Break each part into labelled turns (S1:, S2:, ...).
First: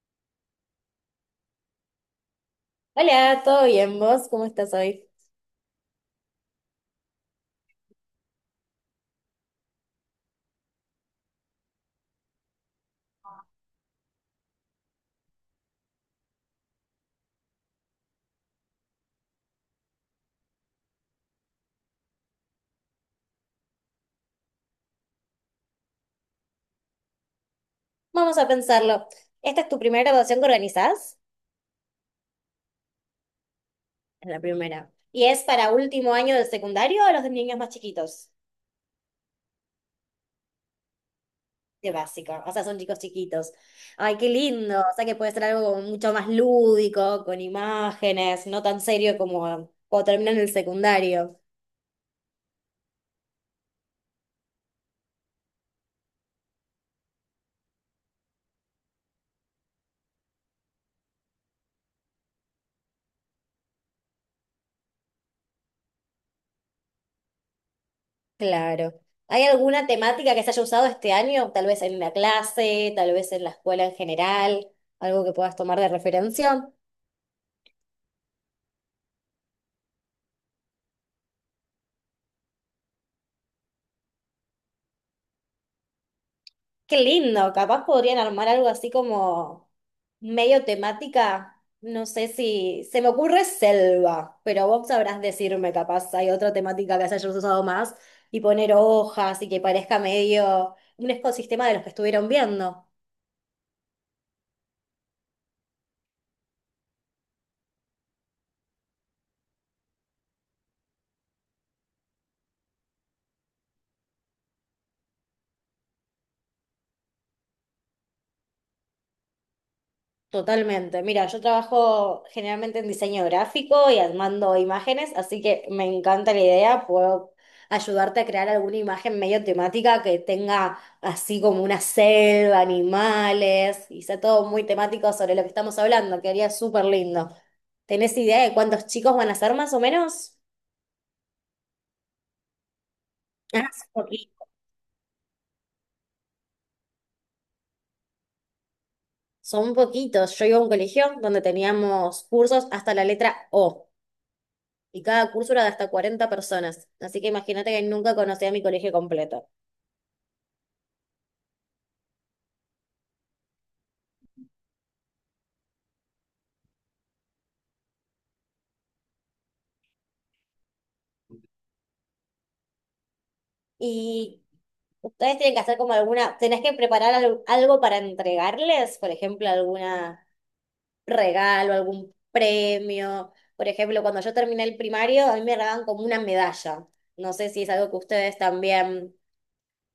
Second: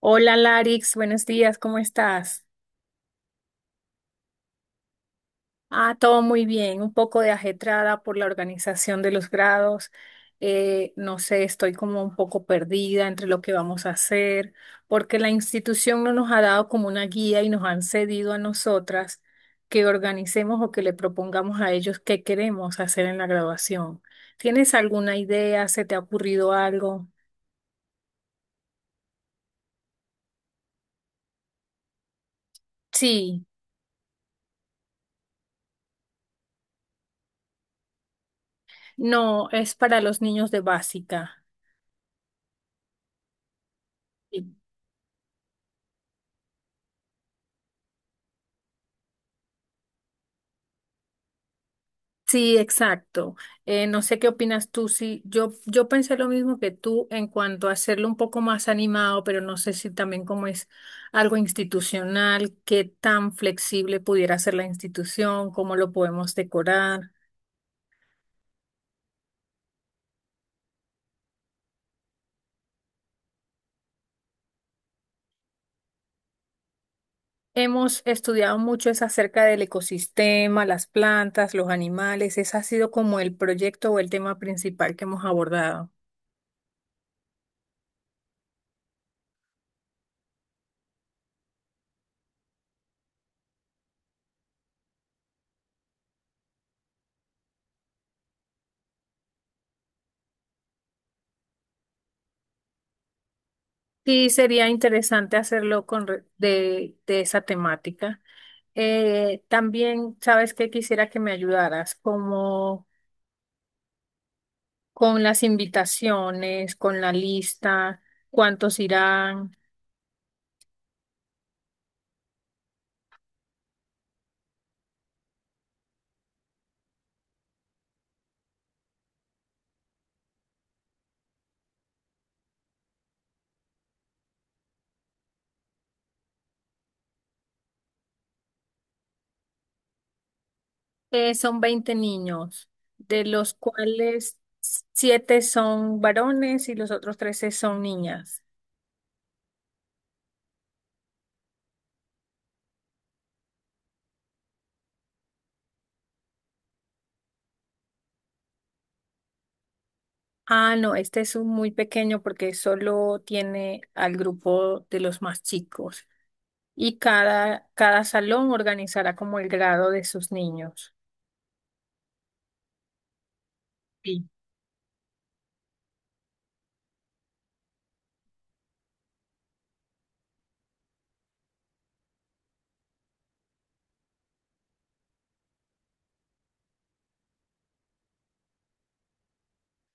S1: Hola Larix, buenos días, ¿cómo estás?
S2: Hola, ¿todo bien? ¿Vos cómo estás hoy?
S1: Ah, todo muy bien, un poco de ajetrada por la organización de los grados. No sé, estoy como un poco perdida entre lo que vamos a hacer, porque la institución no nos ha dado como una guía y nos han cedido a nosotras que organicemos o que le propongamos a ellos qué queremos hacer en la graduación. ¿Tienes alguna idea? ¿Se te ha ocurrido algo?
S2: Vamos a pensarlo. ¿Esta es tu primera graduación que organizás?
S1: Sí,
S2: Es la primera. ¿Y es para último año de secundario o los de niños más chiquitos?
S1: no, es para los niños de básica.
S2: De básico, o sea, son chicos chiquitos. Ay, qué lindo. O sea, que puede ser algo como mucho más lúdico, con imágenes, no tan serio como cuando terminan el secundario.
S1: Sí, exacto. No sé qué opinas tú. Sí, yo pensé lo mismo que tú en cuanto a hacerlo un poco más animado, pero no sé si también como es algo institucional, qué tan flexible pudiera ser la institución, cómo lo podemos decorar.
S2: Claro. ¿Hay alguna temática que se haya usado este año? Tal vez en la clase, tal vez en la escuela en general, algo que puedas tomar de referencia.
S1: Hemos estudiado mucho es acerca del ecosistema, las plantas, los animales. Ese ha sido como el proyecto o el tema principal que hemos abordado.
S2: Qué lindo, capaz podrían armar algo así como medio temática. No sé si se me ocurre selva, pero vos sabrás decirme, capaz hay otra temática que se haya usado más y poner hojas y que parezca medio un ecosistema de los que estuvieron viendo.
S1: Sí, sería interesante hacerlo con de esa temática. También, ¿sabes qué? Quisiera que me ayudaras como con las invitaciones, con la lista, cuántos irán.
S2: Totalmente. Mira, yo trabajo generalmente en diseño gráfico y armando imágenes, así que me encanta la idea. Puedo ayudarte a crear alguna imagen medio temática que tenga así como una selva, animales, y sea todo muy temático sobre lo que estamos hablando, quedaría súper lindo. ¿Tenés idea de cuántos chicos van a ser más o menos?
S1: Son 20 niños, de los
S2: Ah, son
S1: cuales
S2: poquitos.
S1: siete son varones y los otros 13 son niñas.
S2: Son poquitos. Yo iba a un colegio donde teníamos cursos hasta la letra O, y cada curso era de hasta 40 personas. Así que imagínate que nunca conocí a mi colegio completo.
S1: Ah, no, este es un muy pequeño porque solo tiene al grupo de los más chicos y cada salón organizará como el grado de sus niños. Sí.
S2: Y ustedes tienen que hacer como alguna, tenés que preparar algo para entregarles, por ejemplo, algún regalo, algún premio. Por ejemplo, cuando yo terminé el primario, a mí me regalaban como una medalla. No sé si es algo que ustedes también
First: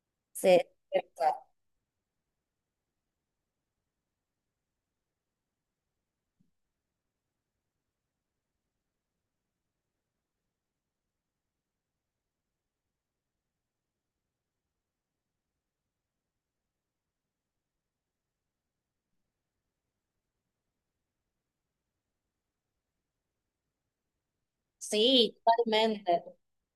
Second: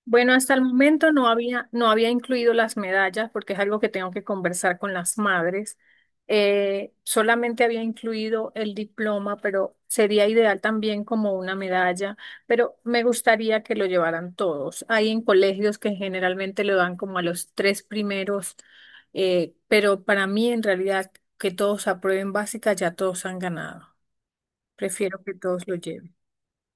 S1: Bueno, hasta el
S2: se...
S1: momento no había incluido las medallas porque es algo que tengo que conversar con las madres. Solamente había incluido el diploma, pero sería ideal también como una medalla, pero me gustaría que lo llevaran todos. Hay en colegios que generalmente lo dan como a los tres primeros, pero para mí en realidad que todos aprueben básica, ya todos han ganado. Prefiero que
S2: Sí,
S1: todos lo lleven.
S2: totalmente.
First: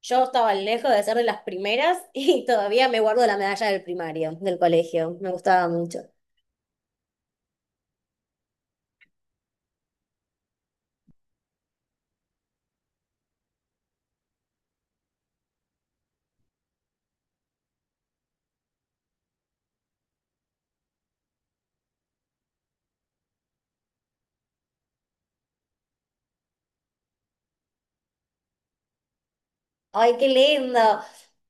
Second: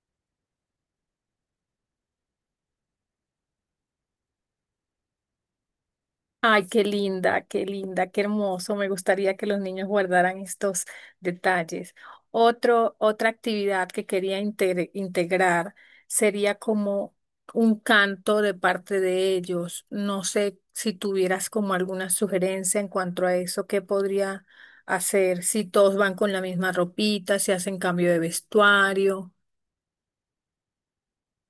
S2: Yo estaba lejos de ser de las primeras y todavía me guardo la medalla del primario, del colegio. Me gustaba mucho.
S1: Ay, qué linda, qué linda, qué hermoso. Me gustaría que los niños guardaran estos detalles. Otra actividad que quería integrar sería como un canto de parte de ellos. No sé si tuvieras como alguna sugerencia en cuanto a eso, qué podría hacer si todos van con la misma ropita, si hacen cambio de vestuario.
S2: Ay, qué lindo.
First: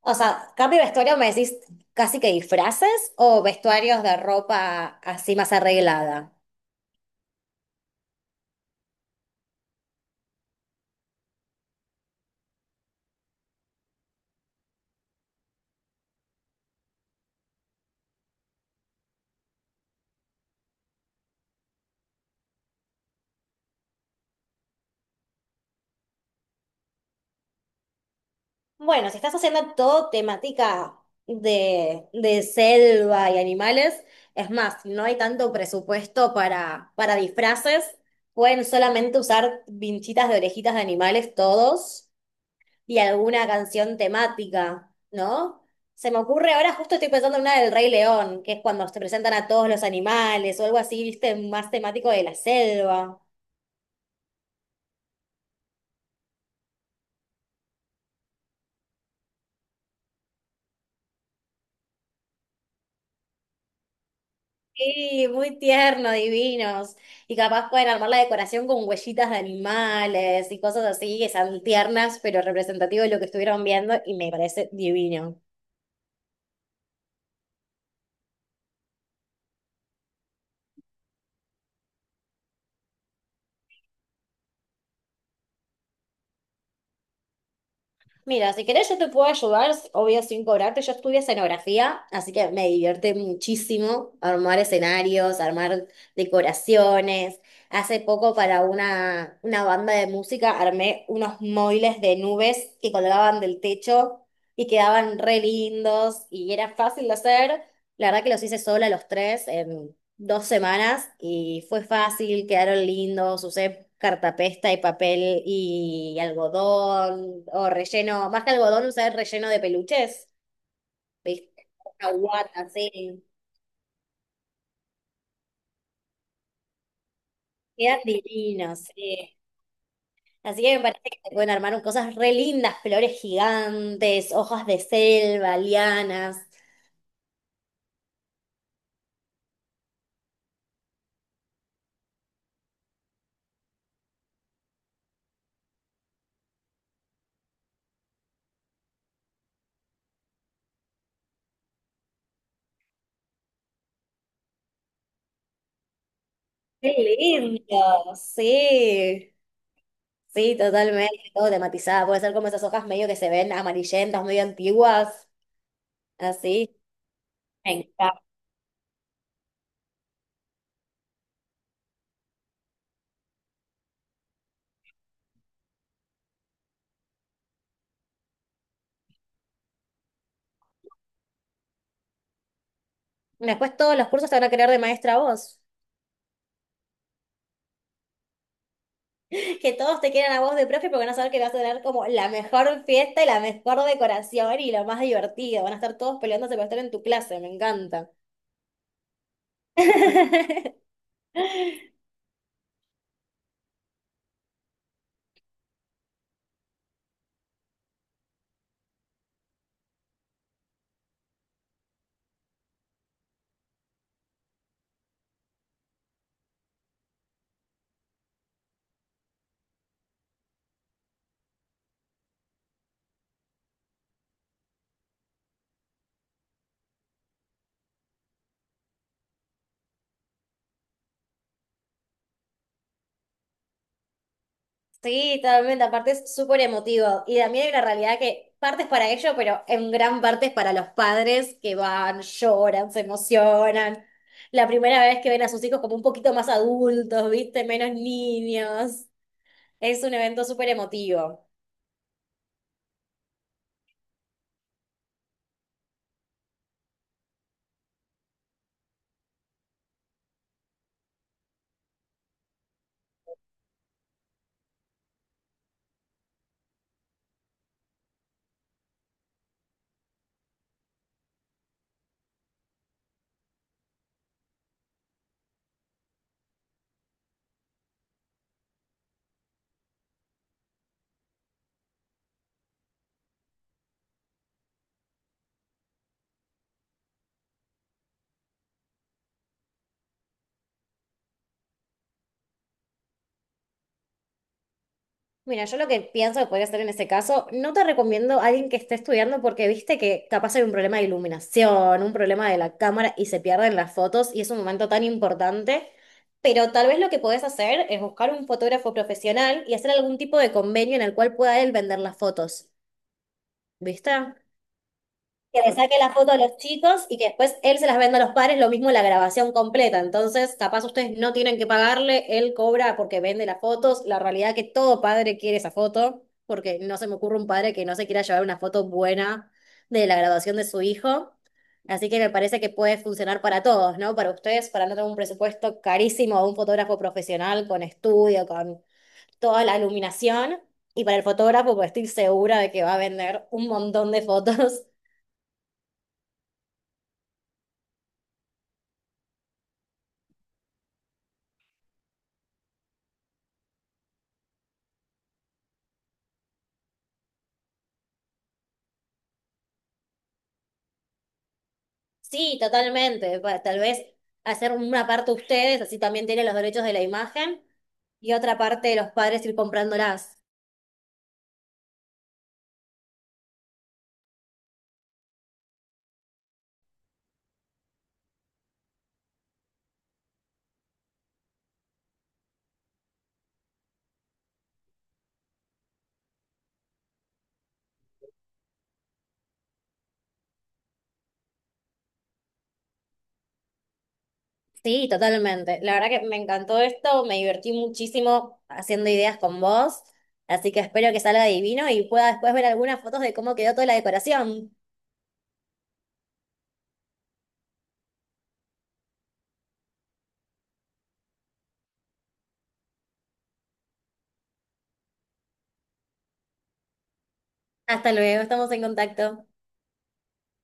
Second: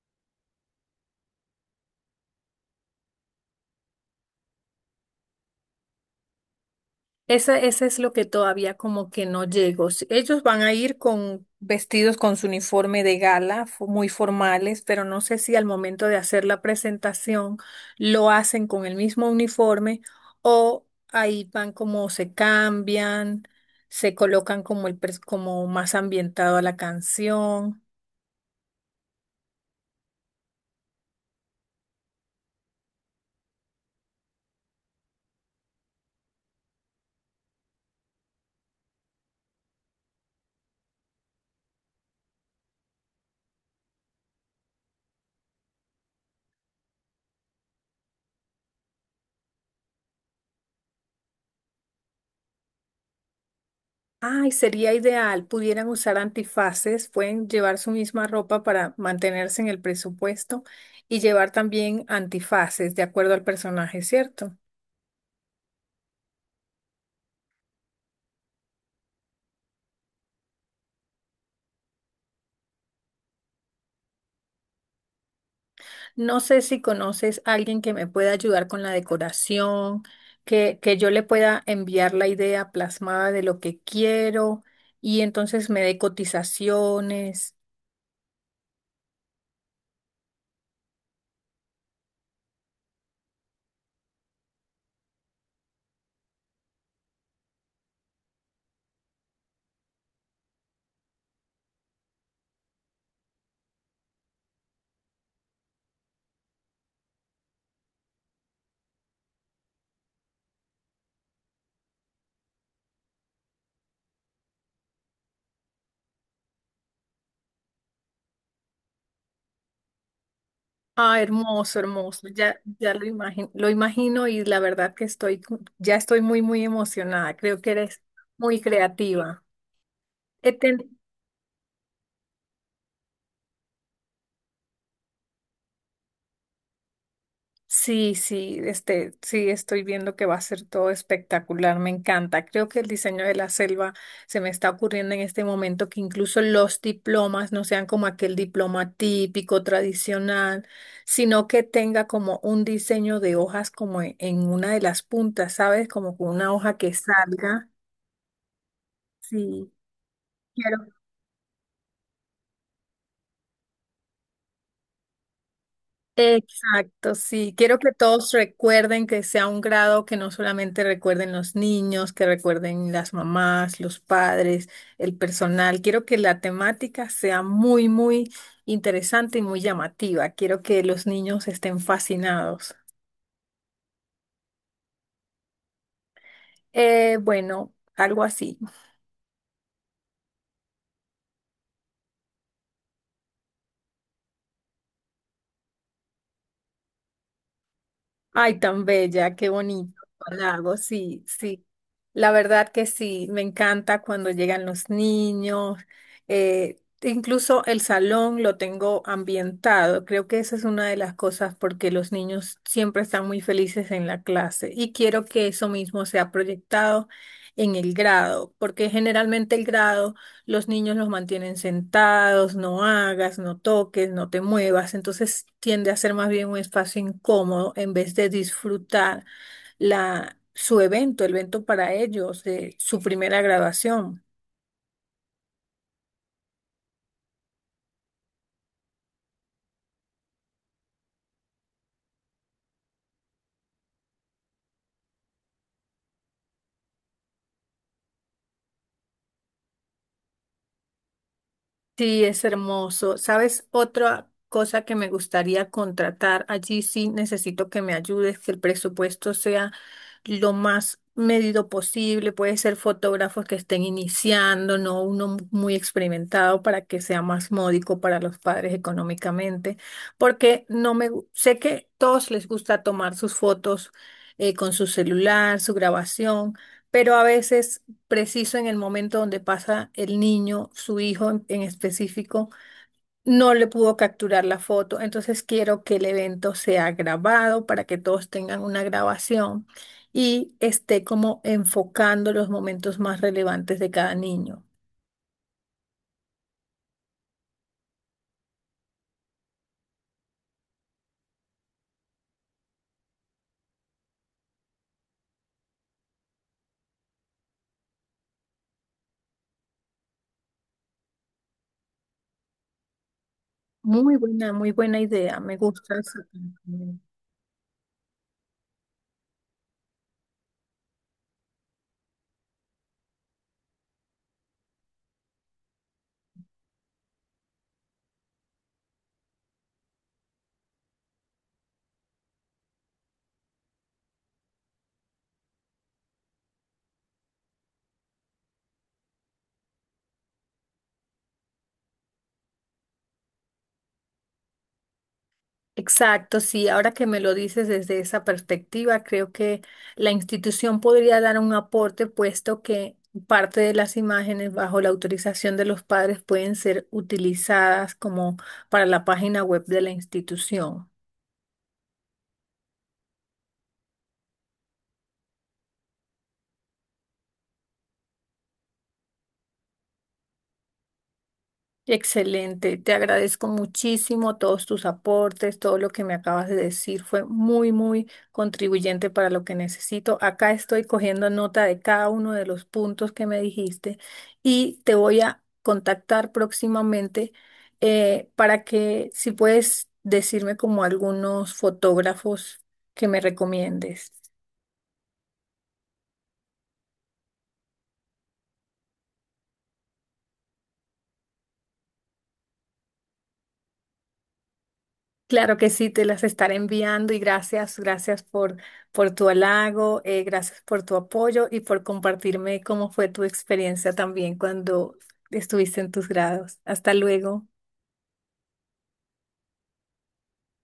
S2: O sea, cambio de vestuario, me decís casi que disfraces o vestuarios de ropa así más arreglada.
S1: Ese, es lo que todavía como que no llego. Ellos van a ir con vestidos con su uniforme de gala, muy formales, pero no sé si al momento de hacer la presentación lo hacen con el mismo uniforme o ahí van como se cambian, se colocan como como más ambientado a la canción.
S2: Bueno, si estás haciendo todo temática de selva y animales, es más, si no hay tanto presupuesto para disfraces. Pueden solamente usar vinchitas de orejitas de animales todos. Y alguna canción temática, ¿no? Se me ocurre, ahora justo estoy pensando en una del Rey León, que es cuando se presentan a todos los animales o algo así, viste, más temático de la selva.
S1: Ay, sería ideal. Pudieran usar antifaces, pueden llevar su misma ropa para mantenerse en el presupuesto y llevar también antifaces de acuerdo al personaje, ¿cierto?
S2: Sí, muy tierno, divinos. Y capaz pueden armar la decoración con huellitas de animales y cosas así que sean tiernas, pero representativas de lo que estuvieron viendo, y me parece divino.
S1: No sé si conoces a alguien que me pueda ayudar con la decoración, que yo le pueda enviar la idea plasmada de lo que quiero y entonces me dé cotizaciones.
S2: Mira, si querés yo te puedo ayudar, obvio sin cobrarte, yo estudié escenografía, así que me divierte muchísimo armar escenarios, armar decoraciones. Hace poco para una banda de música armé unos móviles de nubes que colgaban del techo y quedaban re lindos y era fácil de hacer. La verdad que los hice sola los tres, 2 semanas y fue fácil, quedaron lindos, usé cartapesta y papel y algodón o relleno, más que algodón usé relleno de peluches,
S1: Ah,
S2: ¿viste?
S1: hermoso,
S2: Una
S1: hermoso.
S2: guata,
S1: Ya
S2: sí,
S1: lo imagino y la verdad que ya estoy muy emocionada. Creo que
S2: quedan
S1: eres muy
S2: divinos, sí.
S1: creativa. He
S2: Así que me
S1: ten-
S2: parece que se pueden armar cosas re lindas, flores gigantes, hojas de selva, lianas.
S1: Sí, sí, este, sí, estoy viendo que va a ser todo espectacular. Me encanta. Creo que el diseño de la selva se me está ocurriendo en este momento que incluso los diplomas no sean como aquel diploma típico, tradicional, sino que tenga como un diseño de hojas como en una de las puntas, ¿sabes? Como con una hoja que
S2: ¡Qué
S1: salga.
S2: lindo! Sí,
S1: Sí,
S2: sí,
S1: quiero.
S2: totalmente, todo tematizado. Puede ser como esas hojas medio que se ven amarillentas, medio antiguas, así.
S1: Exacto, sí.
S2: Me
S1: Quiero que
S2: encanta.
S1: todos recuerden que sea un grado que no solamente recuerden los niños, que recuerden las mamás, los padres, el personal. Quiero que la temática sea muy interesante y muy llamativa. Quiero que los niños estén fascinados.
S2: Después todos los cursos te van a querer de maestra a vos.
S1: Bueno, algo así.
S2: Que todos te quieran a vos de profe porque van a saber que vas a tener como la mejor fiesta y la mejor decoración y lo más divertido. Van a estar todos peleándose por estar en tu clase, me encanta.
S1: Ay, tan bella, qué bonito lago, sí, sí. La verdad que sí, me encanta cuando llegan los niños. Incluso el salón lo tengo ambientado. Creo que esa es una de las cosas porque los niños siempre están muy felices en la clase y quiero que eso mismo sea proyectado en el grado, porque generalmente el grado... Los niños los mantienen sentados, no hagas, no toques, no te muevas. Entonces tiende a ser más bien un espacio incómodo en vez de disfrutar su evento, el evento para ellos, su primera graduación.
S2: Sí, totalmente, aparte es súper emotivo. Y también hay una realidad que parte es para ellos, pero en gran parte es para los padres que van, lloran, se emocionan. La primera vez que ven a sus hijos como un poquito más adultos, ¿viste? Menos niños. Es un evento súper emotivo.
S1: Sí, es hermoso. ¿Sabes? Otra cosa que me gustaría contratar, allí sí necesito que me ayudes, que el presupuesto sea lo más medido posible. Puede ser fotógrafos que estén iniciando, no uno muy experimentado para que sea más módico para los padres económicamente, porque no me gu- sé que todos les gusta tomar sus fotos con su celular, su grabación, pero a veces preciso en el momento donde pasa el niño, su hijo en específico, no le pudo capturar la foto. Entonces quiero que el evento sea grabado para que todos tengan una grabación y esté como enfocando los momentos más relevantes de cada niño.
S2: Mira, yo lo que pienso que podría hacer en ese caso, no te recomiendo a alguien que esté estudiando porque viste que capaz hay un problema de iluminación, un problema de la cámara y se pierden las fotos y es un momento tan importante. Pero tal vez lo que podés hacer es buscar un fotógrafo profesional y hacer algún tipo de convenio en el cual pueda él vender las fotos. ¿Viste?
S1: Muy buena idea. Me
S2: Que le
S1: gusta
S2: saque la
S1: esa.
S2: foto a los chicos y que después él se las venda a los padres, lo mismo la grabación completa. Entonces, capaz ustedes no tienen que pagarle, él cobra porque vende las fotos. La realidad es que todo padre quiere esa foto, porque no se me ocurre un padre que no se quiera llevar una foto buena de la graduación de su hijo. Así que me parece que puede funcionar para todos, ¿no? Para ustedes, para no tener un presupuesto carísimo a un fotógrafo profesional con estudio, con toda la iluminación. Y para el fotógrafo, pues estoy segura de que va a vender un montón de fotos.
S1: Exacto, sí, ahora que me lo dices desde esa perspectiva, creo que la institución podría dar un aporte, puesto que parte de las imágenes bajo la autorización de los padres pueden ser utilizadas como para la página web de la institución.
S2: Sí, totalmente. Tal vez hacer una parte ustedes, así también tienen los derechos de la imagen, y otra parte de los padres ir comprándolas.
S1: Excelente, te agradezco muchísimo todos tus aportes, todo lo que me acabas de decir fue muy contribuyente para lo que necesito. Acá estoy cogiendo nota de cada uno de los puntos que me dijiste y te voy a contactar próximamente para que si puedes decirme como algunos fotógrafos que me recomiendes.
S2: Sí, totalmente. La verdad que me encantó esto, me divertí muchísimo haciendo ideas con vos, así que espero que salga divino y pueda después ver algunas fotos de cómo quedó toda la decoración.
S1: Claro que sí, te las estaré enviando y gracias, gracias por tu halago, gracias por tu apoyo y por compartirme cómo fue tu experiencia también cuando estuviste en tus grados. Hasta luego.
S2: Hasta luego, estamos en contacto.